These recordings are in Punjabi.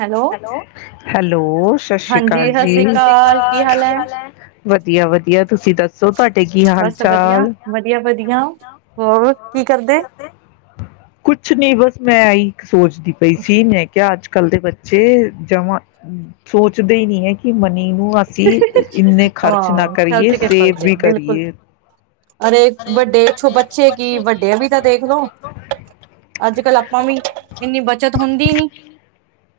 ਹੈਲੋ ਹੈਲੋ ਸਤਿ ਸ਼੍ਰੀ ਹਾਂਜੀ ਅਕਾਲ ਸਤਿ ਜੀ ਸ੍ਰੀ ਅਕਾਲ ਕੀ ਹਾਲ ਹੈ ਵਧੀਆ ਵਧੀਆ ਤੁਸੀਂ ਦੱਸੋ ਤੁਹਾਡੇ ਕੀ ਹਾਲ ਬਸ ਵਧੀਆ ਚਾਲ ਵਧੀਆ ਵਧੀਆ ਹੋਰ ਕੀ ਕਰਦੇ ਏ ਕੁਛ ਨੀ ਬਸ ਮੈਂ ਆਈ ਕ ਸੋਚਦੀ ਪਈ ਸੀ ਮੈ ਕਿਹਾ ਅੱਜ ਕੱਲ ਦੇ ਬੱਚੇ ਜਮਾਂ ਸੋਚਦੇ ਹੀ ਨਹੀ ਹੈ ਕਿ ਮ ਉ ਅਸੀਂ ਇਨੇ ਖਰਚ ਨਾ ਹਾਂ ਕਰੀਏ ਚਲਚ ਕੇ ਸੇਵ ਪਲਚੇ ਵੀ ਬਿਲਕੁਲ ਕਰੀਏ ਵੱਡੇ ਬੱਚੇ ਕੀ ਵੱਡੇ ਵੀ ਤਾਂ ਦੇਖੋ ਅੱਜ ਕੱਲ ਆਪਾਂ ਵੀ ਇਨੀ ਬਚਤ ਹੁੰਦੀ ਨਹੀਂ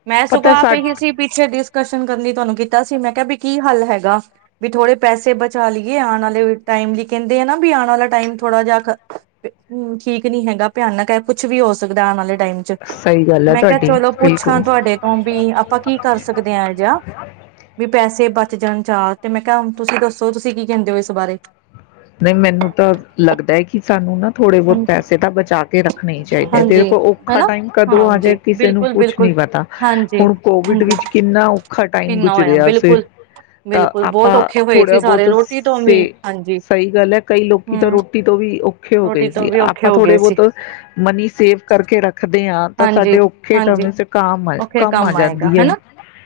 ਮੈਂ ਪਤਾ ਸੁਬਹ ਸਾ ਤੋਂ ਹੀ ਸੀ ਪੀਛੇ ਡਿਸਕਸ਼ਨ ਕਰਨੀ ਤੁਹਾਨੂੰ ਕੀਤਾ ਸੀ ਮੈਂ ਕਿਹਾ ਪੀ ਕੀ ਹੱਲ ਹੈਗਾ ਵੀ ਥੋੜੇ ਪੈਸੇ ਬਚਾ ਲਈਏ ਆਣ ਵਾਲੇ ਟਾਈਮ ਲਈ ਕਹਿੰਦੇ ਆ ਨਾ ਵੀ ਆਉਣ ਵਾਲਾ ਟਾਈਮ ਥੋੜਾ ਜਿਹਾ ਠੀਕ ਨਹੀਂ ਹੈਗਾ ਭਿਆਨਕ ਹੈ ਕੁਛ ਵੀ ਹੋ ਸਕਦਾ ਨਾਲੇ ਟਾਈਮ ਚ ਸਹੀ ਗੱਲ ਹੈ ਮੈਂ ਕਿਹਾ ਤੁਹਾਡੀ ਚਲੋ ਪੁੱਛਾਂ ਬਿਲਕੁਲ। ਤੁਹਾਡੇ ਤੋਂ ਵੀ ਆਪਾਂ ਕੀ ਕਰ ਸਕਦੇ ਆ ਇਹੋ ਜਿਹਾ ਵੀ ਪੈਸੇ ਬਚ ਜਾਣ ਚਾਹ ਤੇ ਮੈਂ ਕਿਹਾ ਤੁਸੀਂ ਦੱਸੋ ਤੁਸੀਂ ਕੀ ਕਹਿੰਦੇ ਔ ਇਸ ਬਾਰੇ ਨਹੀਂ ਮੈਨੂੰ ਤਾਂ ਲੱਗਦਾ ਕਿ ਸਾਨੂੰ ਨਾ ਥੋੜੇ ਬੋਤ ਪੈਸੇ ਤਾਂ ਬਚਾ ਕੇ ਰੱਖਣੇ ਹੀ ਚਾਹੀਦੇ ਐ। ਹਾਂਜੀ ਦੇਖੋ, ਔਖਾ ਹਨਾ ਟਾਈਮ ਕਦੋਂ ਆ ਜੇ ਹਾਂਜੀ ਕਿਸੇ ਨੂੰ ਬਿਲਕੁਲ ਕੁਛ ਬਿਲਕੁਲ ਨੀ ਪਤਾ। ਹਾਂਜੀ ਹੁਣ, ਕੋਵਿਡ ਹਾਂਜੀ ਵਿੱਚ ਕਿੰਨਾ ਔਖਾ ਟਾਈਮ ਕਿੰਨਾ ਹੋਇਆ ਗੁਜ਼ਰਿਆ ਸੀ। ਬਿਲਕੁਲ ਤਾਂ, ਬਿਲਕੁਲ ਬਹੁਤ ਆਪਾਂ ਔਖੇ ਹੋਏ ਸੀ ਥੋੜਾ ਸਾਰੇ ਬਹੁਤ ਰੋਟੀ ਤੋਂ ਸੇ ਵੀ ਹਾਂਜੀ ਸਹੀ ਗੱਲ ਐ। ਕਈ ਲੋਕੀ ਤਾਂ, ਹਮ ਰੋਟੀ ਤੋਂ ਵੀ ਔਖੇ ਹੋਗ ਰੋਟੀ ਤੋਂ ਸੀ ਵੀ ਔਖੇ ਆਪਾਂ ਹੋ ਗਏ ਥੋੜੇ ਸੀ ਬੋਤ ਮਨੀ ਸੇਵ ਕਰਕੇ ਰੱਖ ਹਾਂਜੀ ਹਾਂਜੀ, ਕਾਮ ਆ ਓਖੇ ਆ ਕੰਮ ਆਏਗਾ ਜਾਂਦੀ ਹੈ ਹੈਨਾ।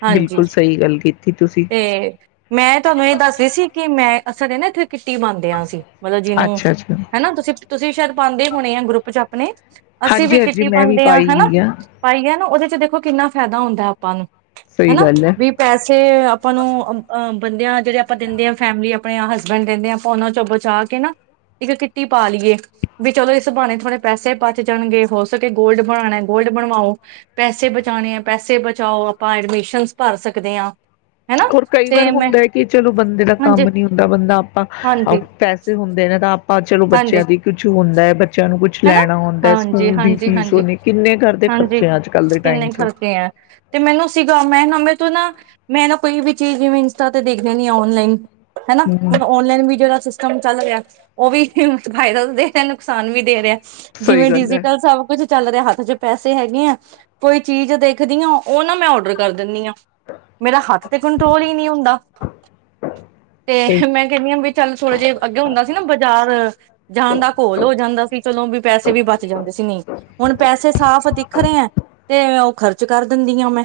ਹਾਂਜੀ, ਬਿਲਕੁਲ ਸਹੀ ਗੱਲ ਕੀਤੀ ਤੁਸੀਂ ਤੇ ਮੈਂ ਤੁਹਾਨੂੰ ਇਹ ਦੱਸਰੀ ਸੀ ਕਿ ਮੈਂ ਸਾਡੇ ਨਾ ਐਥੇ ਕਿੱਟੀ ਪਾਉਦੇ ਆਂ ਅਸੀਂ। ਮਤਲਬ ਜਿਹਨੂੰ ਅੱਛਾ ਅੱਛਾ ਹੈਨਾ ਤੁਸੀਂ ਤੁਸੀਂ ਵੀ ਸ਼ਾਇਦ ਪਾਉਂਦੇ ਹੋਣੇ ਐ ਗਰੁੱਪ ਚ ਆਪਣੇ। ਅਸੀਂ ਹਾਂਜੀ ਵੀ ਹਾਂਜੀ ਕਿੱਟੀ ਮੈਂ ਪਾਂਦ ਵੀ ਆ ਪਾਈ ਹੈਨਾ ਵੀ ਆ ਪਾਈਐ। ਕਿਆਨਾ ਉਹਦੇ ਚ ਦੇਖੋ ਕਿੰਨਾ ਫੈਦਾ ਹੁੰਦੈ ਆਪਾਂ ਨੂੰ। ਸਹੀ ਹੈਨਾ ਗੱਲ ਹੈ ਵੀ ਪੈਸੇ ਆਪਾਂ ਨੂੰ ਅਮ ਅ ਬੰਦਿਆਂ ਜਿਹੜੇ ਆਪਾਂ ਦਿੰਦੇ ਆਂ ਫੈਮਿਲੀ ਆਪਣੇ ਹਸਬੈਂਡ ਦਿੰਦੇ ਐ, ਆਪਾਂ ਔਨਾਂ ਚੋਂ ਬਚਾ ਕੇ ਨਾ ਇੱਕ ਕਿਟੀ ਪਾ ਲਈਏ। ਵੀ ਚਲੋ, ਇਸ ਬਾਣੇ ਥੋੜੇ ਪੈਸੇ ਬਚ ਜਾਣਗੇ। ਹੋ ਸਕੇ ਗੋਲਡ ਬਣਾਉਣਾ, ਗੋਲਡ ਬਣਵਾਓ। ਪੈਸੇ ਬਚਾਉਣੇ ਐ, ਪੈਸੇ ਬਚਾਓ। ਆਪਾਂ ਐਡਮਿਸ਼ਨ ਭਰ ਸਕਦੇ ਆਂ। ਖੋਰ ਕਈ ਵਾਰ ਹੁੰਦਾ ਐ, ਕਿ ਚਲੋ ਬੰਦੇ ਦਾ ਹਾਂਜੀ ਕੰਮ ਨੀ ਹੁੰਦਾ ਬੰਦਾ ਆਪਾਂ ਹਾਂਜੀ ਪੈਸੇ ਹੁੰਦੇ ਨੇ ਤਾਂ ਆਪ ਆਂ ਚਲੋ ਬੱਚਿਆਂ ਦੀ ਕੁਛ ਹੁੰਦੈ ਬੱਚਿਆਂ ਨੂੰ ਕੁਛ ਹੈਨਾ ਲੈਣਾ ਹੁੰਦਾ ਹਾਂਜੀ ਸਕੂਲ ਦੀ ਹਾਂਜੀ ਫੀਸ ਹਾਂਜੀ ਉਹਨੇ ਕਿੰਨੇ ਘਰ ਦੇ ਹਾਂਜੀ, ਖਰਚੇ ਅੱਜ ਕੱਲ ਦੇ ਟਾਈਮ ਕਿੰਨੇ ਚ ਖਰਕੇ ਐ। ਤੇ ਮੈਨੂੰ ਸੀਗਾ ਮੈਂ ਨਾ ਮੇ ਤੋਂ ਨਾ ਮੈਂ ਨਾ ਕੋਈ ਵੀ ਚੀਜ਼ ਜਿਵੇਂ ਇੰਸਟਾ ਤੇ ਦੇਖ ਦੇਨੀ ਆ ਔਨਲਾਈਨ। ਹੈਨਾ ਹਮ ਹੁਣ, ਔਨਲਾਈਨ ਵੀ ਜਿਹੜਾ ਸਿਸ ਕੰਮ ਚੱਲ ਰਿਆ ਓਹ ਵੀ ਫਾਇਦਾ ਦੇਰੈ ਨੁਕਸਾਨ ਵੀ ਦੇ ਰਿਐ। ਸਹੀ ਜਿਵੇਂ, ਗੱਲ ਹੈ ਡਿਜੀਟਲ ਸਭ ਕੁਛ। ਚੱਲ ਰਿਹਾ ਹੱਥ ਚ ਪੈਸੇ ਹੈਗੇ ਐ, ਕੋਈ ਚੀਜ਼ ਦੇਖਦੀ ਆਂ, ਔ ਨਾ ਮੈਂ ਔਡਰ ਕਰ ਦਿੰਦੀ ਆਂ। ਮੇਰਾ ਹੱਥ ਤੇ ਕੰਟਰੋਲ ਈ ਨ੍ਹੀਂ ਹੁੰਦਾ। ਤੇ ਸਹੀ ਮੈਂ ਕਹਿੰਦੀ ਹਾਂ, ਵੀ ਚੱਲ ਥੋੜੇ ਜਹੇ ਅੱਗੇ ਹੁੰਦਾ ਸੀ ਨਾ ਬਾਜ਼ਾਰ ਜਾਣ ਦਾ ਘੋਲ ਹੋ ਜਾਂਦਾ ਸੀ। ਵੀ ਪੈਸੇ ਵੀ ਬਚ ਜਾਂਦੇ ਸੀ ਨ੍ਹੀਂ ਹੁਣ ਪੈਸੇ ਸਾਫ਼ ਦਿਖ ਰੇ ਐ। ਤੇ ਉਹ ਖਰਚ ਕਰ ਦਿੰਦੀ ਆਂ ਮੈਂ।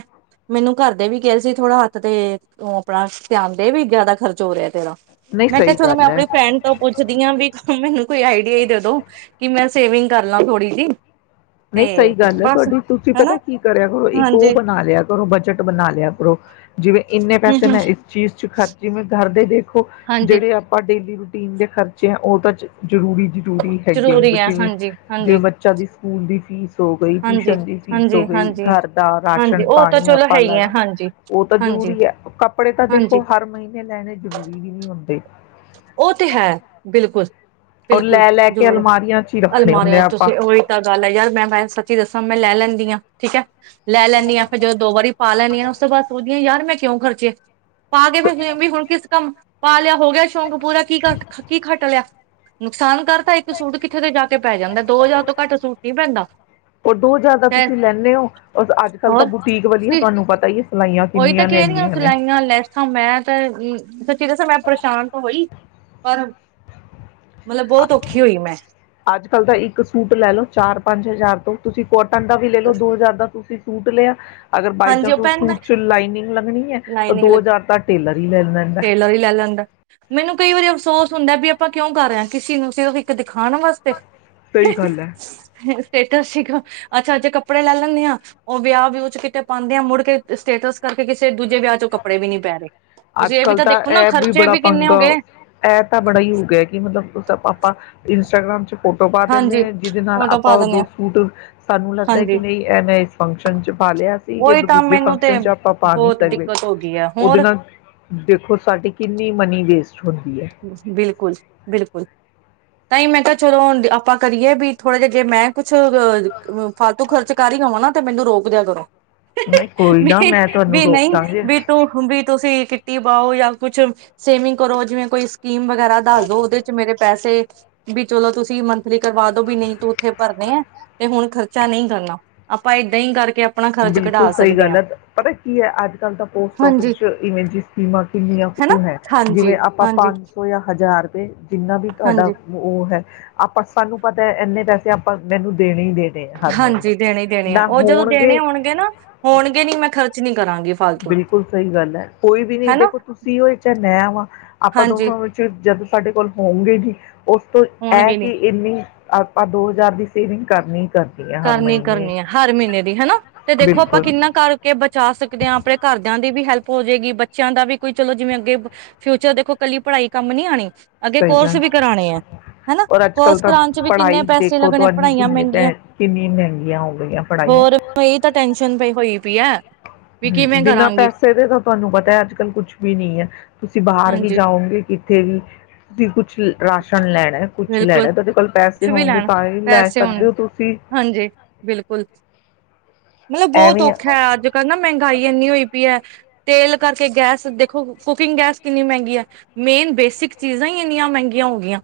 ਮੈਨੂੰ, ਘਰ ਦੇ ਵੀ ਕੈਰੇ ਸੀ, ਥੋੜਾ ਹੱਥ ਤੇ ਉਹ ਆਪਣਾ ਧਿਆਨ ਦੇ ਵੀ ਜ਼ਿਆਦਾ ਖਰਚ ਹੋ ਰਿਐ ਤੇਰਾ। ਨਹੀਂ ਮੈਂ ਕਿਹਾ ਸਹੀ ਚਲੋ ਮੈਂ ਗੱਲ ਹੈ। ਆਪਣੇ ਫਰੈਂਡ ਤੋਂ ਪੁੱਛਦੀ ਆ, ਵੀ ਮੈਨੂੰ ਕੋਈ ਆਈਡੀਆ ਹੀ ਦੇ ਦੋ। ਕਿ ਮੈਂ ਸੇਵਿੰਗ ਕਰ ਲਾ ਥੋੜੀ ਜੀ। ਨਹੀਂ, ਸਹੀ ਗੱਲ ਹੈ ਤੁਹਾਡੀ। ਤੁਸੀਂ ਪਤਾ ਹਨਾ ਕੀ ਕਰਿਆ ਕਰੋ, ਇੱਕ ਔ ਹਾਂਜੀ ਬਣਾ ਲਿਆ ਕਰੋ ਬਜਟ ਬਣਾ ਲਿਆ ਕਰੋ। ਜਿਵੇਂ, ਇੰਨੇ ਹਮ ਪੈਸੇ ਹਮ ਮੈਂ ਇਸ ਚੀਜ਼ ਚ ਖਰਚੀ ਮੈਂ ਘਰ [unintelligible] ਕੋ ਹਾਂਜੀ ਜੇੜੇ ਆਪਾਂ ਡੇਲੀ ਰੁ ਟੀਨ ਦੇ ਖਰਚੇ ਐ, ਉਹ ਤਾਂ ਜ਼ ਜ਼ਰੂਰੀ। ਜ਼ੂਰੀ ਹੈਗੀ ਐਂ। ਜ਼ਰੂਰੀ ਹੈ ਬਚੇ ਹੋਏ ਹਾਂਜੀ ਹਾਂਜੀ ਜਿਵੇਂ ਬੱਚਾ ਦੀ ਸਕੂਲ ਦੀ ਫੀਸ ਹੋ ਗਈ, ਹਾਂਜੀ ਹਾਂਜੀ ਟਿਊਸ਼ਨ ਦੀ ਫੀਸ ਹੋ ਹਾਂਜੀ ਗਈ, ਹਾਂਜੀ ਘਰ ਦਾ ਰਾਸ਼ਨ ਹਾਂਜੀ ਉਹ ਤਾਂ ਪਾਣੀ ਚਲੋ ਹੈ ਆਪਾਂ ਹੀ ਹੈ ਲੈਣਾ ਹਾਂਜੀ ਓਹ ਤਾਂ ਹਾਂਜੀ ਜ਼ਰੂਰੀ ਐ। ਕੱਪੜੇ ਤਾਂ ਹਾਂਜੀ ਦੇਖੋ ਹਰ ਮਹੀਨੇ ਲੈਣੇ ਜ਼ਰੂਰੀ ਵੀ ਨ੍ਹੀਂ ਹੁੰਦੇ। ਉਹ ਤੇ ਹੈ ਬਿਲਕੁਲ ਔਰ ਬਿਲਕੁਲ ਲੈ ਲੈ ਕੇ ਜ਼ਰੂਰ ਅਲਮਾਰੀਆਂ 'ਚ ਹੀ ਰੱਖਣੇ ਹੁੰਦੇ ਆ ਅਲਮਾਰ ਤੁਸੀਂ ਆਪਾਂ ਉਹੀ ਤਾਂ ਗੱਲ ਹੈ ਯਾਰ ਮੈਂ ਮੈਂ ਸੱਚੀ ਦੱਸਾਂ ਮੈਂ ਲੈ ਲੈਂਦੀ ਹਾਂ ਠੀਕ ਹੈ ਲੈ ਲੈਂਦੀ ਹ ਫਿਰ ਜਦੋਂ ਦੋ ਵਾਰੀ ਪਾ ਲੈਂਦੀ ਹਾਂ ਉਸ ਤੋਂ ਬਾਅਦ ਸੋਚਦੀ ਹਾਂ ਯਾਰ ਮੈਂ ਕਿਉਂ ਖਰਚੇਏ ਪਾ ਕੇ ਫਿਰ ਵੀ ਹੁਣ ਕਿਸ ਕੰਮ ਪਾ ਲਿਆ ਹੋ ਗਿਆ [unintelligible] ਪੂਰਾ ਕੀ ਘੱਟ ਕੀ ਖੱਟ ਲਿਆ ਨੁਕਸਾਨ ਕਰ ਤਾਂ ਇੱਕ ਸੂਟ ਕਿੱਥੇ ਤੋਂ ਜਾ ਕੇ ਪੈ ਜਾਂਦਾ ਦੋ ਹਜ਼ਾਰ ਤੋਂ ਘੱਟ ਸੂਟ ਨਹੀਂ ਪੈਂਦਾ ਰ ਦੋ ਜ਼ਿਆਦਾ ਤੇ ਤੁਸੀਂ ਲੈਂਦੇ ਹੋਰ ਅੱਜ ਕੱਲ ਤਾਂ ਹੋਰ ਬੁਟੀਕ ਵਾਲਧੀਆ ਤੇ ਤੁਹਾਨੂੰ ਪਤਾ ਹੀ ਹੈ ਸਿਲਾਈਆਂ ਉਹੀ ਤਾਂ ਕਿੰਨੀਆਂ ਕਿਦੀ ਲੈਂਦੀਆਂ ਨੇ ਸਿਲਾਈਆਂ ਲੈਸਾਂ ਮੈਂ ਤੇ ਹਮ ਸੱਚੇ ਦਸ ਮੈਂ ਪਰੇਸ਼ਾਨ ਤਾਂ ਹੋਈ ਪਰ ਮਤਲਬ ਬਹੁਤ ਔਖੀ ਹੋਈ ਮੈਂ ਅੱਜ ਕੱਲ੍ਹ ਤਾਂ ਇੱਕ ਸੂਟ ਲੈ ਲਓ ਚਾਰ ਪੰਜ ਹਜ਼ਾਰ ਤੋਂ ਤੁਸੀਂ ਕੋਨ ਤੰਦਾ ਵੀ ਲੇ ਲੋ ਦੋ ਹਜ਼ਾਰ ਦਾ ਤੁਸੀਂ ਸੂਟ ਲਿਆ ਅਗਰ ਬਾਈ ਹਾਂਜੀ ਚਾਂਸ ਉਹ ਪੈਂਦਾ ਸੂਟ 'ਚ ਲਾਈਨਿੰਗ ਲੱਗਣੀ ਐ ਤਾਂ ਲਾਈਨਿੰਗ ਦੋ ਲ ਹਜ਼ਾਰ ਤਾਂ ਟੇਲਰ ਹੀ ਲੈ ਲੈਂਦਾ ਟੇਲਰ ਵੀ ਲੈ ਲੈਂਦਾ। ਮੈਨੂੰ ਕਈ ਵਾਰੀ ਅਫਸੋਸ ਹੁੰਦਾ ਵੀ ਆਪਾਂ ਕਿਉਂ ਕਰ ਰਹੇ ਹਾਂ, ਕਿਸੇ ਨੂੰ ਸਿਰਫ ਇੱਕ ਦਿ ਖਾਣ ਵਾਸਤੇ? ਸਹੀ ਗੱਲ ਹੈ ਸਟੇਟਸ ਸੀਗਾ। ਅੱਛਾ ਜੇ ਕੱਪੜੇ ਲੈ ਲੈਂਨੀ ਆਂ, ਉਹ ਵਿਆਹ ਵਿਊਹ 'ਚ ਕਿਤੇ ਪਾਂਦੇ ਆਂ, ਮੁੜ ਕੇ ਸਟੇਟਸ ਕਰਕੇ ਕਿਸੇ ਦੂਜੇ ਵਿਆਹ 'ਚ ਕੱਪੜੇ ਵੀ ਨੀ ਪੈ ਰਏ। ਅੱਜ ਕੱਲ੍ਹ ਤਾਂ ਐ ਵੀ ਬੜਾ ਪੰੰਗਾ, ਇਹ ਤਾਂ ਬੜਾ ਈ ਹੋ ਗਿਆ ਕਿ ਮਤ ਦੋਸਾ ਪਾਪਾ ਇਨ ਇੰਸਟਾਗ੍ਰਾਮ 'ਚ ਫੋਟੋ ਪਾ ਦਿੰਦੇ ਹਾਂਜੀ ਆਂ, ਜਿਹਦੇ ਨਾਲ ਫੋਟੋ ਪਾ ਆਪਾਂ ਉਹ ਦਿੰਦੇ ਦੋ ਆ ਸੂਟ ਸਾਨੂੰ ਲੱਗਦਾ ਕਿ ਹਾਂਜੀ ਨਈ ਐ ਮੈਂ ਇਸ ਫੰਕਸ਼ਨ ਚ ਪਾ ਲਿਆ ਸੀ ਕਿ ਉਹੀ ਕ ਤਾਂ ਦੂਜੇ ਮੈਨੂੰ ਤੇ ਫੰਕਸ਼ਨ ਚ ਆਪਾਂ ਪਾ ਨਈ ਬਹੁਤ ਸਕਦੇ। ਦਿੱਕਤ ਹੋ ਗਈ ਹੈ ਉਹਦੇ ਹੋਰ ਨਾਲ ਦੇਖੋ ਸਾਡੀ ਕਿੰਨੀ ਮਨੀ ਜੇਸ ਬਿਲਕੁਲ, ਬਿਲਕੁਲ। ਤਾਂ ਹੀ ਮੈਂ ਕਿਹਾ ਚਲੋ ਹੁੰਦ ਆਪਾਂ ਕਰੀਏ ਵੀ ਥੋੜਾ ਜਿਹਾ ਜੇ ਮੈਂ ਕੁਛ ਅਹ ਅਮ ਫਾਲਤੂ ਖਰਚ ਕਰ ਰੀ ਹੋਵਾਂ ਨਾ ਤੇ ਮੈਨੂੰ ਰੋਕ ਦਿਆ ਕਰੋ। ਨਹੀਂ ਕੋਈ ਨਾ ਨਹੀਂ ਮੈਂ ਤੁਹਾਨੂੰ ਵੀ ਰੋਕ ਨਹੀਂ ਦਾਂਗੇ। ਵੀ ਤੂੰ ਵੀ ਹੁੰਦੀ ਤੁਸੀਂ ਕ ਟੀ ਪਾਓ ਜਾਂ ਕੁਛ ਸੇਮਿੰਗ ਕਰੋ ਜਿਵੇਂ ਕੋਈ ਸ ਕੀਮ ਵਗੈਰਾ ਦੱਸ ਦੋ, ਉਹਦੇ 'ਚ ਮੇਰੇ ਪੈਸ- ਸੇ ਵੀ ਚਲੋ ਤੁਸੀਂ ਮੰਥਲੀ ਕਰਵਾ ਦੋ ਵੀ ਨੀ ਤੂੰ ਉੱਥੇ ਭਰਨੇ ਆ ਤੇ ਹੁਣ ਖਰਚਾ ਨਈ ਕਰਨਾ। ਆਪਾਂ ਏਦਾਂ ਈ ਕਰ ਬਿਲਕੁਲ ਸਹੀ ਗੱਲ ਐ। ਪਤਾ ਕੀ ਐ, ਅੱਜ ਕੱਲ ਤਾਂ ਪੋਸਟ ਆਫਿਸ ਹਾਂਜੀ 'ਚ ਇਵੇਂ ਜੀ ਸਕੀਮਾਂ ਕਿੰਨੀਆਂ ਹਨਾ ਕੁ ਹੈ, ਹਾਂਜੀ ਜਿਵੇਂ ਆਪਾਂ ਹਾਂਜੀ ਪੰਜ ਸੌ ਜਾਂ ਹਜ਼ਾਰ ਰੁਪਏ, ਜਿੰਨਾ ਵੀ ਤੁਹਾਡਾ ਹਾਂਜੀ ਉ-ਉਹ ਹੈ, ਆਪਾਂ ਸਾਨੂੰ ਪਤਾ ਐ ਇੰਨੇ ਪੈਸੇ ਆਪਾਂ ਮੈਨੂੰ ਦੇਣ ਨਈ ਦੇ ਦੇ ਹਰ ਮਹੀਮ। ਹਾਂਜੀ ਦੇਣੇ ਹੀ ਦੇਣੇ ਆ ਨਾ ਉਹ ਜਦੋਂ ਦੇਣੇ ਹੋਣਗੇ ਹੋਣਗੇ ਨਾ, ਹੋਣਗੇ ਨੀ ਮੈਂ ਖਰਚ ਨੀ ਕਰਾਂ ਬਿਲਕੁਲ ਸਈ ਗੱਲ ਐ। ਕੋਈ ਵੀ ਨੀ ਹਨਾ ਦੇਖੋ, ਤੁਸੀਂ ਹੋਏ ਚਾਹੇ ਮੈਂ ਹੋ, ਆਪਾਂ ਹਾਂਜੀ ਦੋਨੋਂ ਵਿੱਚ ਜਦ ਸਾਡੇ ਕੋਲ ਹਉਂਗੇ ਕੀ ਓਸ ਤੋਂ ਐ ਹੋਣਗੇ ਨੀ ਕਿ ਇੰਨੀ ਆਪਾਂ ਦੋ ਹਜ਼ਾਰ ਦੀ ਸੇਵਿੰਗ ਕਰਨੀ ਹੈ ਹਰ ਕਰਨੀ ਮਹੀਨੇ ਕਰਨੀ ਹੈ ਹਰ ਮਹੀਨੇ ਦੀ ਹਨਾ ਤੇ ਦੇਖੋ, ਆਪਾਂ ਬਿਲਕੁਲ ਕਿੰਨਾ ਕਰਕੇ ਬਚਾ ਸਕ ਦ ਆਪਣੇ ਘਰਦਿਆਂ ਦੀ ਵੀ ਹੈਲਪ ਹੋ ਜਾਏਗੀ, ਬੱਚਿਆਂ ਦਾ ਵੀ ਕੋਈ ਚਲੋ ਜਿਵੇਂ ਅੱਗੇ ਫਿਊਚਰ ਦੇਖੋ ਕੱਲੀ ਪੜ੍ਹਾਈ ਕੰਮ ਨੀ ਆਣੀ। ਕੁਝ ਅੱਗੇ ਅਸੀਂ ਸਹੀ ਕੋਰਸ ਗੱਲ ਵੀ ਕਰਾਣੇ ਹੈ, ਹਨਾ ਔਰ ਅੱਜ ਕੱਲ ਕੋਰਸ ਤਾਂ ਕਰਾਣ ਚ ਵੀ ਕਿੰਨੇ ਪੜ੍ਹਾਈ ਪੈਸੇ ਦੇਖੋ ਲੱਗਣੇ ਤੁਹਾਨੂੰ ਪੜ੍ਹਾਈਆਂ ਕਿੰਨੀ ਮਹਿੰਗੀਆਂ। ਪੈ ਕਿੰਨੀ ਮਹਿੰਗੀਆਂ ਹੋ ਗਈਆਂ ਪੜ੍ਹਾਈਆਂ। ਪਿਆ ਹੈ। ਵੀ ਹਮ ਕਿਵੇਂ ਬਿਨਾਂ ਕਰਾਂਗੀ ਪੈਸੇ ਦੇ ਤਾਂ ਤੁਹਾਨੂੰ ਪਤਾ ਹੈ, ਅੱਜ ਕੱਲ ਕੁਛ ਵੀ ਨੀ ਹੈ ਤੁਸੀਂ ਬਾਹਰ ਵੀ ਹਾਂਜੀ ਜਾਓਗੇ ਕਿੱਥੇ ਵੀ, ਬਿਲ ਰਾਸ਼ਨ ਲੈਣਾ ਕੁਛ ਬਿਲਕੁਲ ਲੈਣਾ ਤੁਹਾਡੇ ਕੋਲ ਪੈਸੇ ਕੁਛ ਵੀ ਹੋਵਗੇ, ਲੈਣ ਤਾਂ ਹੀ ਲੈ ਪੈਸੇ ਸਕਦੇ ਹੋਣ ਹੋ ਤੁਸੀਂ ਹਾਂਜੀ ਬਿਲਕੁਲ ਮਤਲਬ ਬਹੁਤ ਐਵੇਂ ਆ। ਔਖਾ ਹੈ ਅੱਜ ਕੱਲ੍ਹ ਨਾ ਮਹਿੰਗਾਈ ਇੰਨੀ ਹੋਈ ਪਈ ਹੈ, ਤੇਲ ਕਰਕੇ ਗੈਸ ਦੇਖੋ ਕੁਕਿੰਗ ਗੈਸ ਕਿੰਨੀ ਮਹਿੰਗੀ ਹੈ, ਮੇਨ ਬੇਸਿਕ ਚੀਜ਼ਾਂ ਹੀ ਇੰਨੀਆਂ ਮਹਿੰਗੀਆਂ ਹੋ ਗਿਆਂ।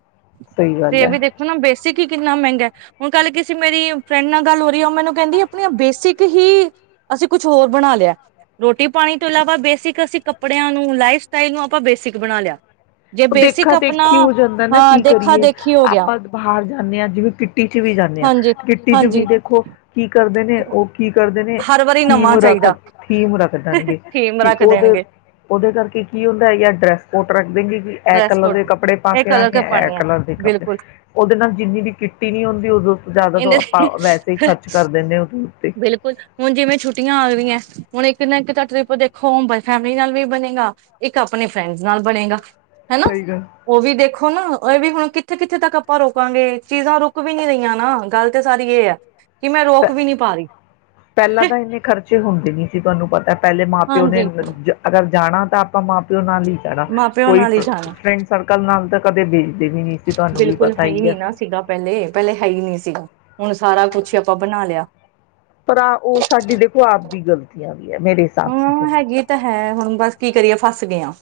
ਸਹੀ ਤੇ ਗੱਲ ਇਹ ਹੈ। ਵੀ ਦੇਖੋ ਨਾ ਬੈਸ, ਬੇਸਿਕ ਹੀ ਕਿੰਨਾ ਮਹਿੰਗਾ ਹੁਣ ਕੱਲ ਕਿਸੀ ਮੇਰੀ ਫਰੈਂਡ ਨਾਲ ਗੱਲ ਹੋ ਰਹੀ ਹੈ, ਉਹ ਮੈਨੂੰ ਕਹਿੰਦੀ ਆਪਣੀਆਂ ਬੇਸਿਕ ਹੀ ਅਸੀਂ ਕੁਛ ਹੋਰ ਬਣਾ ਲਿਆ ਰੋਟੀ ਪਾਣੀ ਤੋਂ ਇਲਾਵਾ ਬੇਸਿਕ ਅਸੀਂ ਕੱਪੜਿਆਂ ਨੂੰ ਲਾਈਫ ਸਟਾਈਲ ਨੂੰ ਆਪਾਂ ਬੇਸਿਕ ਬਣਾ ਲਿਆ। ਜੇ ਬੇਸਿਕ ਆਪਣਾ, ਬੰਦਾ ਨਾ ਹਾਂ ਕੀ ਦੇਖਾ ਕਰੀਏ ਦੇਖੀ ਹੋ ਗਿਆ ਆਪਾਂ ਬਾਹਰ ਜਾਂਦੇ ਹਾਂ ਜਿਵੇਂ ਕਿੱਟੀ ਚ ਵੀ ਜਾਂਦੇ ਹਾਂ ਹਾਂਜੀ ਕਿੱਟੀ ਚ ਵੀ ਹਾਂਜੀ ਦੇਖੋ ਕੀ ਕਰਦੇ ਨੇ ਉਹ ਕੀ ਕਰਦੇ। ਹਰ ਵਾਰੀ ਥੀਮ ਨਵਾਂ ਰੱਖ ਚਾਹੀਦਾ ਥੀਮ ਰੱਖ ਦੇਣਗੇ, ਥੀਮ ਕਿ ਰੱਖ ਉਹਦੇ ਦੇਣਗੇ ਉਹਦੇ ਕਰਕੇ ਕੀ ਹੁੰਦਾ ਜਾ ਡਰੈਸ ਕੋਟ ਰੱਖ ਦੇਣਗੇ ਕਿ ਇਹ ਡਰੈਸ ਕਲਰ ਕੋਡ ਦੇ ਕੱਪੜੇ ਪਾ ਇਹ ਕੇ ਕਲਰ ਆਣੇ ਆ ਐ ਪਾਣੇ ਕਲਰ ਦੇ ਕੱਪੜੇ ਬਿਲਕੁਲ ਉਹਦੇ ਨਾਲ ਜਿੰਨੀ ਵੀ ਕਿੱਟੀ ਨੀ ਹੁੰਦੀ ਉਦੋਂ ਤੋਂ ਜ਼ਿਆਦਾ ਤੋਂ ਇਹਦੇ ਆਪਾਂ ਵੈਸੇ ਹੀ ਤੇ ਖਰਚ ਕਰ ਦਿੰਨੇ ਆ। ਬਿਲਕੁਲ ਹੁਣ ਜਿਵੇਂ ਛੁੱਟੀਆਂ ਆ ਗਈਆਂ। ਹੁਣ ਇੱਕ ਨਾ ਇੱਕ ਤਾਂ ਟਰਿਪ ਦੇਖੋ ਫੈਮਿਲੀ ਨਾਲ ਵੀ ਬਣੇਗਾ, ਇੱਕ ਆਪਣੇ ਫਰੈਂਡਸ ਨਾਲ ਬਣੇਗਾ। ਹਨਾ ਸਹੀ ਗੱਲ। ਉਹ ਵੀ ਦੇਖੋ, ਦੇਖੋ ਨਾ ਇਹ ਵੀ ਹੁਣ ਕਿੱਥੇ ਕਿੱਥੇ ਤੱਕ ਆਪਾਂ ਰੋਕਾਂਗੇ, ਚੀਜ਼ਾਂ ਰੁਕ ਵੀ ਨੀ ਰਹੀਆਂ ਨਾ, ਗੱਲ ਤੇ ਸਾਰੀ ਇਹ ਐ। ਕਿ ਮੈਂ ਪ ਰੋਕ ਵੀ ਨੀ ਪਹਿਲਾਂ ਤਾਂ ਇੰਨੇ ਖਰਚੇ ਹੁੰਦੇ ਨੀ ਸੀ, ਪ ਤੈਨੂੰ ਪਤਾ। ਪਹਿਲੇ ਮਾਂ ਪਿਓ ਨੇ, ਹਾਂਜੀ ਜੇ ਅਗਰ ਜਾਣਾ ਤਾਂ ਆਪਾਂ ਮਾਂ ਪਿਓ ਨਾਲ ਹੀ ਜਾਨਾ ਮਾਂ ਪਿਓ ਕੋਈ ਨਾਲ ਹੀ ਫ਼ ਜਾਣਾ ਫਰੈਂਡ ਸਰਕਲ ਨਾਲ ਤਾਂ ਕਦੇ ਭੇਜਦੇ ਵੀ ਨੀ ਸੀ, ਤੁਹਾਨੂੰ ਵੀ ਬਿਲਕੁਲ ਪਤਾ ਹੀ ਨੀ ਹੈ। ਨਾ ਸੀਗਾ ਪਹਿਲੇ ਪਹਿਲੇ ਹੈ ਹੀ ਨਹੀਂ ਸੀਗਾ ਹੁਣ ਸਾਰਾ ਕੁਛ ਆਪਾਂ ਬਣਾ ਲਿਆ। ਪਰ ਆ ਉਹ ਸਾਡੀ, ਦੇਖੋ ਆਪਦੀ ਗ਼ਲਤੀਆਂ ਹਾਂ, ਹੈਗੀ ਤਾਂ ਹੈ ਹੁਣ ਬਸ ਕੀ ਕਰੀਏ, ਫਸ ਫਸ ਗਿਆ।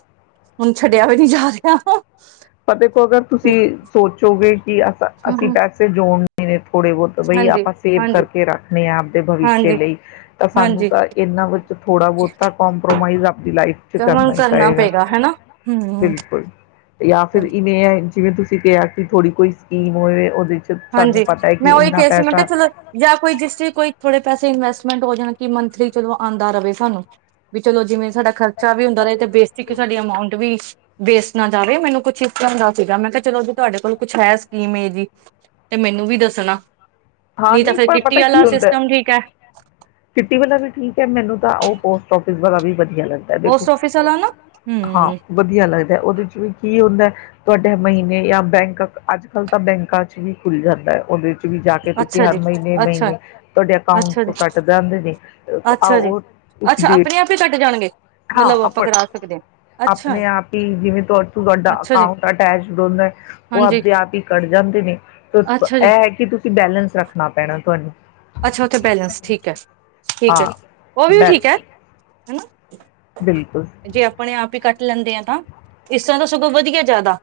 ਤਾਂ ਦੇਖੋ ਅਗਰ ਤੁਸੀਂ ਸੋਚੋਗੇ ਕਿ ਅ ਅਸੀਂ ਪੈਸੇ ਜੋੜਨੇ [unintelligible] ਥੋੜੇ ਬਹੁਤ ਬਈ ਹਾਂਜੀ ਆਪਾਂ ਸੇਵ ਹਾਂਜੀ ਕਰਕੇ ਰੱਖਣੇ ਆ, ਆਪਦੇ ਭਵਿਸ਼ਯ ਹਾਂਜੀ ਲਈ, ਤਾਂ ਸਾਨੂੰ ਹਾਂਜੀ ਤਾਂ ਇਹਨਾਂ ਵਿੱਚ ਥੋੜਾ ਬਹੁਤਾ ਕੰਪ੍ਰੋਮਾਈਜ਼ ਅਪ ਤੇ ਹੁਣ ਕਰਨਾ ਪਏਗਾ, ਹਨਾ। ਹਮ ਬਿਲਕੁਲ, ਜਾਂ ਫਿਰ ਇੰਨੇ ਨੇ। ਜਿਵੇਂ ਤੁਸੀਂ ਕਿਹਾ, ਕਿ ਥੋਡ੍ਹੀ ਕੋਈ ਸਕੀਮ ਹੋਵੇ, ਉਹਦੇ 'ਚ ਸਾਨੂੰ ਹਾਂਜੀ ਪਤਾ ਹੈ ਕਿ ਮੈਂ ਉਹ ਇੱਕ ਇੰਨਾ ਸੀ ਮੈਂ ਕਿਹਾ ਪੈਸਾ ਚਲੋ ਜਾਂ ਕੋਈ ਜਿਸ ਚ ਕੋਈ ਰਜੀਸਟਰੀ ਥੋੜੇ ਪੈਸੇ ਇਨਵੈਸਟ ਮੈਮ, ਦੋ ਜਣਿਆ ਕਿ ਮੰਥਲੀ ਚਲੋ ਆਉਂਦਾ ਰਹੇ ਸਾਨੂੰ, ਵੀ ਚਲੋ, ਜਿਵੇਂ ਸਾਡਾ ਖਰਚਾ ਵੀ ਹੁੰਦਾ ਰਹੇ ਤੇ ਬੇਸਿਕ ਸਾਡੀਆਂ ਮਾਊਂਟ ਵੀ ਵੇਸਟ ਨਾ ਜਾਵੇ, ਮੈਨੂੰ ਕੁਛ ਇਸ ਤਰ੍ਹਾਂ ਦਾ ਸੀਗਾ, ਮੈਂ ਕਿਹਾ ਚਲੋ, ਤੁਹਾਡੇ ਕੋਲ ਕੁਛ ਹੈ ਸਕੀਮ ਏਹੇ ਜੀ? ਤੇ ਮੈਨੂੰ ਵੀ ਦੱਸਣਾ। ਹਾਂ ਨਹੀਂ ਫੇਰ ਤਾਂ ਕਿੱਟੀ ਪਤਾ ਕੀ ਵਾਲਾ ਹੁੰਦਾ, ਸਿਸਟਮ ਠੀਕ ਹੈ ਕਿੱਟੀ ਵਾਲਾ ਵੀ ਠੀਕ ਹੈ, ਮੈਨੂੰ ਤਾਂ ਉਹ ਪੋਸਟ ਆਫ਼ਿਸ ਵਾਲ਼ਾ ਵੀ [unintelligible] ਵਧਿਆ ਲੱਗਦਾ, ਦੇਖੋ, ਪੋਸਟ ਆਫਿਸ ਵਾਲਾ ਨਾ ਹਾਂ ਹਮ ਵਧੀਆ ਲੱਗਦਾ, ਉਹਦੇ ਚ ਕੀ ਹੁੰਦਾ? ਤੁਹਾਡੇ ਮਹੀਨੇ ਜਾਂ ਬੈਂਕ, ਅੱਜ ਕੱਲ੍ਹ ਤਾਂ ਬੈਂਕਾਂ ਚ ਵੀ ਖੁੱਲ ਜਾਂਦਾ ਹੈ, ਉਹਦੇ ਚ। ਵੀ ਜਾ ਕੇ ਤੁਸੀਂ ਅੱਛਾ ਜੀ ਨਹੀਂ ਨਈਂ ਨਈਂ ਅੱਛਾ ਨਈਂ ਤੁਹਾਡੇ ਅਕਾਊਂਟ ਅੱਛਾ ਜੀ ਚੋਂ ਕੱਟ ਜਾਂਦੇ ਨੇ, ਆਹੋ ਅੱਛਾ ਜੀ, ਉਹ ਤੁਸੀ ਅੱਛਾ ਦੇਖ ਆਪਣੇ ਸਕ, ਆਪ ਹੀ ਕੱਟ ਜਾਣਗੇ। ਹਾਂ, ਮਤਲਬ ਆਪ ਆਪਾਂ ਕਰਾ ਸਕਦੇ ਹਾਂ, ਅੱਛਾ, ਆਪਣੇ ਆਪ ਹੀ ਜਿਵੇਂ ਤੁਹਾਡਾ ਤੁਹਾਡਾ ਅੱਛਾ ਜੀ, ਅਕਾਊਂਟ ਅਟੈਚਡ ਹੁੰਦਾ ਹੈ, ਉਹ ਹਾਂਜੀ, ਆਪਦੇ ਆਪ ਹੀ ਕੱਟ ਜਾਂਦੇ ਨੇ, ਓਸ ਇਹ ਅੱਛਾ ਜੀ, ਹੈ ਕਿ ਤੁਸੀਂ ਤੂੰ ਬੈਲੇਂਸ ਰੱਖ। ਦੇਣਾ ਪੈਣਾ ਤੁਹਾਨੂੰ। ਅੱਛਾ, ਉੱਥੇ ਬੈਲੈਂਸ ਠੀਕ ਹੈ। ਠੀਕ ਹੈ ਹਾਂ, ਉਹ ਵੀ ਬੈ ਠੀਕ ਹੈ। ਹਨਾ। ਬਿਲਕੁਲ। ਜੇ ਆਪਣੇ ਆਪ ਹੀ ਕੱਟ ਲੈਂਦੇ ਆ ਇਸ ਤਰ੍ਹਾਂ ਦਾ ਸਗੋਂ ਵਧੀਆ ਜ਼ਿਆਦਾ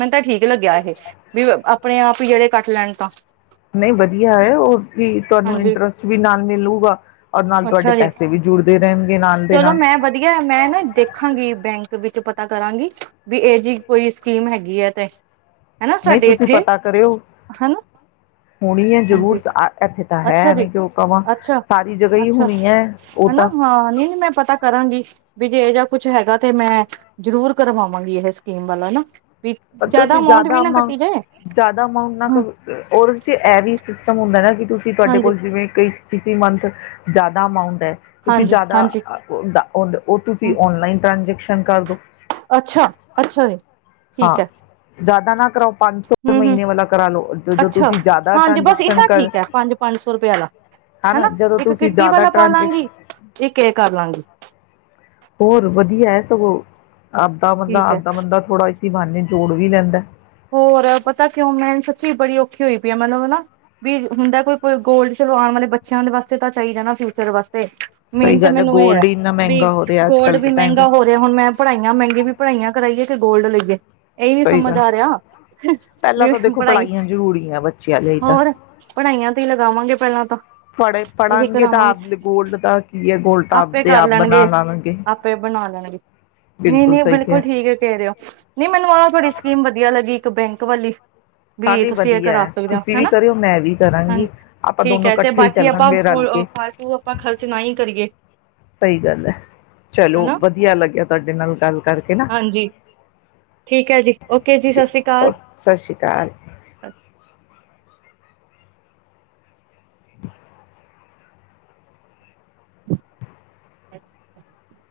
ਮੈਨੂੰ ਤਾਂ ਠੀਕ ਲੱਗਿਆ ਇਹ ਵੀ ਆਪ ਆਪਣੇ ਆਪ ਹੀ ਜਿਹੜੇ ਕੱਟ ਲੈਣ ਤਾਂ ਨਹੀਂ ਵਧੀਆ ਏ ਹੋਰ ਵੀ ਤੁਹਾਨੂੰ ਹਾਂਜੀ ਇੰਟਰਸਟ ਵੀ ਨਾਲ ਮਿਲੂਗਾ ਔਰ ਨਾਲ ਤੁਹਾਡੇ ਅੱਛਾ ਜੀ ਪੈਸੇ ਵੀ ਜੁੜਦੇ ਰਹਿਣਗੇ ਨਾਲ ਦੇ ਚਲੋ ਨਾਲ ਮੈਂ ਵਧੀਆ ਮੈਂ ਨਾ ਦੇਖਾਂਗੀ ਬੈਂਕ ਵਿੱਚ ਪਤਾ ਕਰਾਂਗੀ ਵੀ ਇਹ ਜਿ ਕੋਈ ਸਕੀਮ ਹੈਗੀ ਹੈ ਤੇ ਹਨਾ ਨਹੀਂ ਸਾਡੇ ਤੁਸੀਂ ਇੱਥੇ ਪਤਾ ਕਰਿਓ ਹਨਾ ਹੋਣੀ ਹੈ ਜ਼ਰੂਰ ਹਾਂਜੀ ਇੱਥੇ ਤਾਂ ਅੱਛਾ ਹੈ ਜੀ ਨਹੀਂ ਕਿ ਉਹ ਕਵਾਂ ਅੱਛਾ ਸਾਰੀ ਜਗ੍ਹਾ ਹੀ ਅੱਛਾ ਹੋਣੀ ਹੈ ਉਹ ਹਨਾ ਤਾਂ ਹਾਂ ਨੀ ਮੈਂ ਪਤਾ ਕਰਾਂਗੀ ਵਿ ਜੇ ਜਹਾ ਕੁਛ ਹੈਂਗਾ ਤੇ ਮੈਂ ਜਰੂਰ ਕਰਵਾਵਾਂਗੀ ਇਹ ਸਕੀਮ ਵਾਲਾ ਹਨਾ ਤੁਸੀਂ ਜ਼ਿਆਦਾ ਅਮਾਂਊਟ ਜ਼ਿਆਦਾ ਅਮਾਊਂਟ ਨਾ ਹੂੰ ਉਹ ਵਿੱਚ ਇਹ ਵੀ ਸਿਸਟਮ ਹੁੰਦਾ ਨਾ ਤੁਸੀਂ ਤੁਹਾਡੇ ਹਾਂਜੀ ਕੋਲ ਜਿਵੇਂ ਕਈ ਕਿਸਸੀ ਮੰਥ ਜ਼ਿਆਦਾ ਅਮਾਊਂਟ ਤੁਸੀਂ ਹਾਂਜੀ ਜ਼ਿਆਦਾ ਹਾਂਜੀ ਉਹ ਤੁਸੀਂ ਹੂੰ ਔਨਲਾਈਨ ਟ੍ਰਾਂਜੈਕਸ਼ਨ ਸ਼ਕਾ ਤੋਂ [inaudible] ਅੱਛਾ ਅੱਛਾ ਜੀ ਠੀਕ ਹਾਂ ਹੈ ਜ਼ਿਆਦਾ ਨਾ ਕਰਾਓ ਪੰਜ ਸੌ ਹੁ ਹੁ ਮਹੀਨੇ ਵਾਲਾ ਕਰਾ ਲਓ ਜਦੋਂ ਅੱਛਾ ਤੁਸੀਂ ਜ਼ਿਆਦਾ ਹਾਂਜੀ ਬਸ ਟ੍ਰਾਂਜੈਕਸ਼ਨ ਇਹਨਾ ਕਰ ਠੀਕ ਹੈ ਪੰਜ ਪੰਜ ਸੌ ਰੁਪਏ ਆਲਾ ਹਨਾ ਜਦੋਂ ਇੱਕ ਤੁਸੀਂ ਕਿੱਟੀ ਜ਼ਿਆਦਾ ਵਾਲਾ ਪਾ ਟ੍ਰਾਂਜੈਕਸ਼ਨ ਲਾਂਗੀ ਇੱਕ ਇਹ ਕਰਲਾਂਗੀ ਹੋਰ ਵਧੀਆ ਹੈ ਸਗੋਂ ਆਪਦਾ ਬੰਦਾ ਠੀਕ ਹੈ ਆਪਦਾ ਬੰਦਾ ਥੋੜਾ ਇਸੀ ਬਾਨੇ ਜੋੜ ਵੀ ਲੈਂਦਾ ਹੋਰ ਇਹ ਪਤਾ ਕਿਉਂ ਮੈ ਸੱਚੀ ਬੜੀ ਔਖੀ ਹੋਈ ਪਈ ਹਾ ਮੈਨੂੰ ਨਾ ਵੀ ਹੁੰਦਾ ਕੋਈ ਗੋਂਲਡ ਚਲੋ ਆਉਣ ਵਾਲੇ ਬੱਚਿਆਂ ਦੇ ਵਾਸਤੇ ਤਾਂ ਚਾਹੀਦਾ ਨਾ ਫਿਊਚਰ ਵਾਸਤੇ ਤੇ ਮੇਨ ਸਹੀ ਤੇ ਗੱਲ ਮੈਨੂੰ ਇਹ ਹੈ ਗੋਲਡ ਹੀ ਇੰਨਾ ਵੀ ਮਹਿੰਗਾ ਹੋ ਰਿਹਾ ਅੱਜ ਗੋਲਡ ਕੱਲ੍ਹ ਵੀ ਦੇ ਟਾਈਮ 'ਚ ਮਹਿੰਗਾ ਹੋ ਰਿਹਾ ਹੁਣ ਮੈਂ ਪੜ੍ਹਾਈਆਂ ਮਹਿੰਗੀ ਵੀ ਪੜ੍ਹਾਈਆਂ ਕਰਾਈਏ ਕਿ ਗੋਲਡ ਲੱਈਏ ਇਹੀ ਨੀ ਸਹੀ ਸਮਝ ਗੱਲ ਆ ਰਿਹਾ ਪਹਿਲਾਂ ਵੀ ਤਾਂ ਦੇਖੋ ਪੜ੍ਹਾਈ ਪੜ੍ਹਾਈਆਂ ਜ਼ਰੂਰੀਆਂ ਬੱਚਿਆਂ ਲਈ ਤਾਂ ਹੋਰ ਪੜ੍ਹਾਈਆਂ ਤੇ ਹੀ ਲਗਾਵਾਂਗੇ ਪਹਿਲਾਂ ਤਾਂ ਪੜ੍ਹੇ ਇਹੀ ਪੜ੍ਹਨਗੇ ਤਾਂ ਕਰਾਵਾਂਗੇ ਆਪ ਗੋਲਡ ਦਾ ਕੀ ਏ। ਗੋਲਡ ਆਪੇ ਆਪਦੇ ਕਰ ਆਪ ਬਣਾ ਲੈਣਗੇ ਆਪੇ ਬਣਾ ਲੈਣਗੇ ਨਹੀਂ ਨਹੀਂ ਬਿਲਕੁਲ ਠੀਕ ਹੈ। ਕਹਿ ਰਓ ਨਹੀਂ ਮੈਨੂੰ ਆਹ ਤੁਹਾਡੀ ਸਕੀਮ ਕਿਆ ਲੱਗੀ ਇੱਕ ਬੈਂਕ ਵਾਲੀ ਹਾਂ ਵੀ ਨਹੀਂ ਤੁਸੀਂ ਇਹ ਵਧੀਆ ਕਰਾ ਹੈ ਸਕਦੇ ਹੋ ਤੁਸੀਂ ਵੀ ਹੈਨਾ ਕਰਿਓ ਮੈਂ ਵੀ ਹਾਂਜੀ ਕਰਾਂਗੀ ਆਪਾਂ ਠੀਕ ਦੋਨੋਂ ਹੈ ਤੇ ਇਕੱਠੇ ਹੀ ਬਾਕੀ ਆਪਾਂ ਚੱਲਾਂਗੇ ਫ ਰਲ ਕੇ ਫਾਲਤੂ ਆਪਾਂ ਖਰਚ ਨਾ ਹੀ ਕਰੀਏ ਸਹੀ ਗੱਲ ਹੈ ਚਲੋ ਹਨਾ ਵਧੀਆ ਲੱਗਿਆ ਤੁਹਾਡੇ ਨਾਲ ਗੱਲ ਕਰਕੇ ਨਾ ਹਾਂਜੀ ਠੀਕ ਹੈ ਜੀ ਓਕੇ ਜੀ ਸ੍ਰੀ ਅਕਾਲ ਸਤਿ ਸ਼੍ਰੀ ਅਕਾਲ ਅੱਛਾ [inaudible]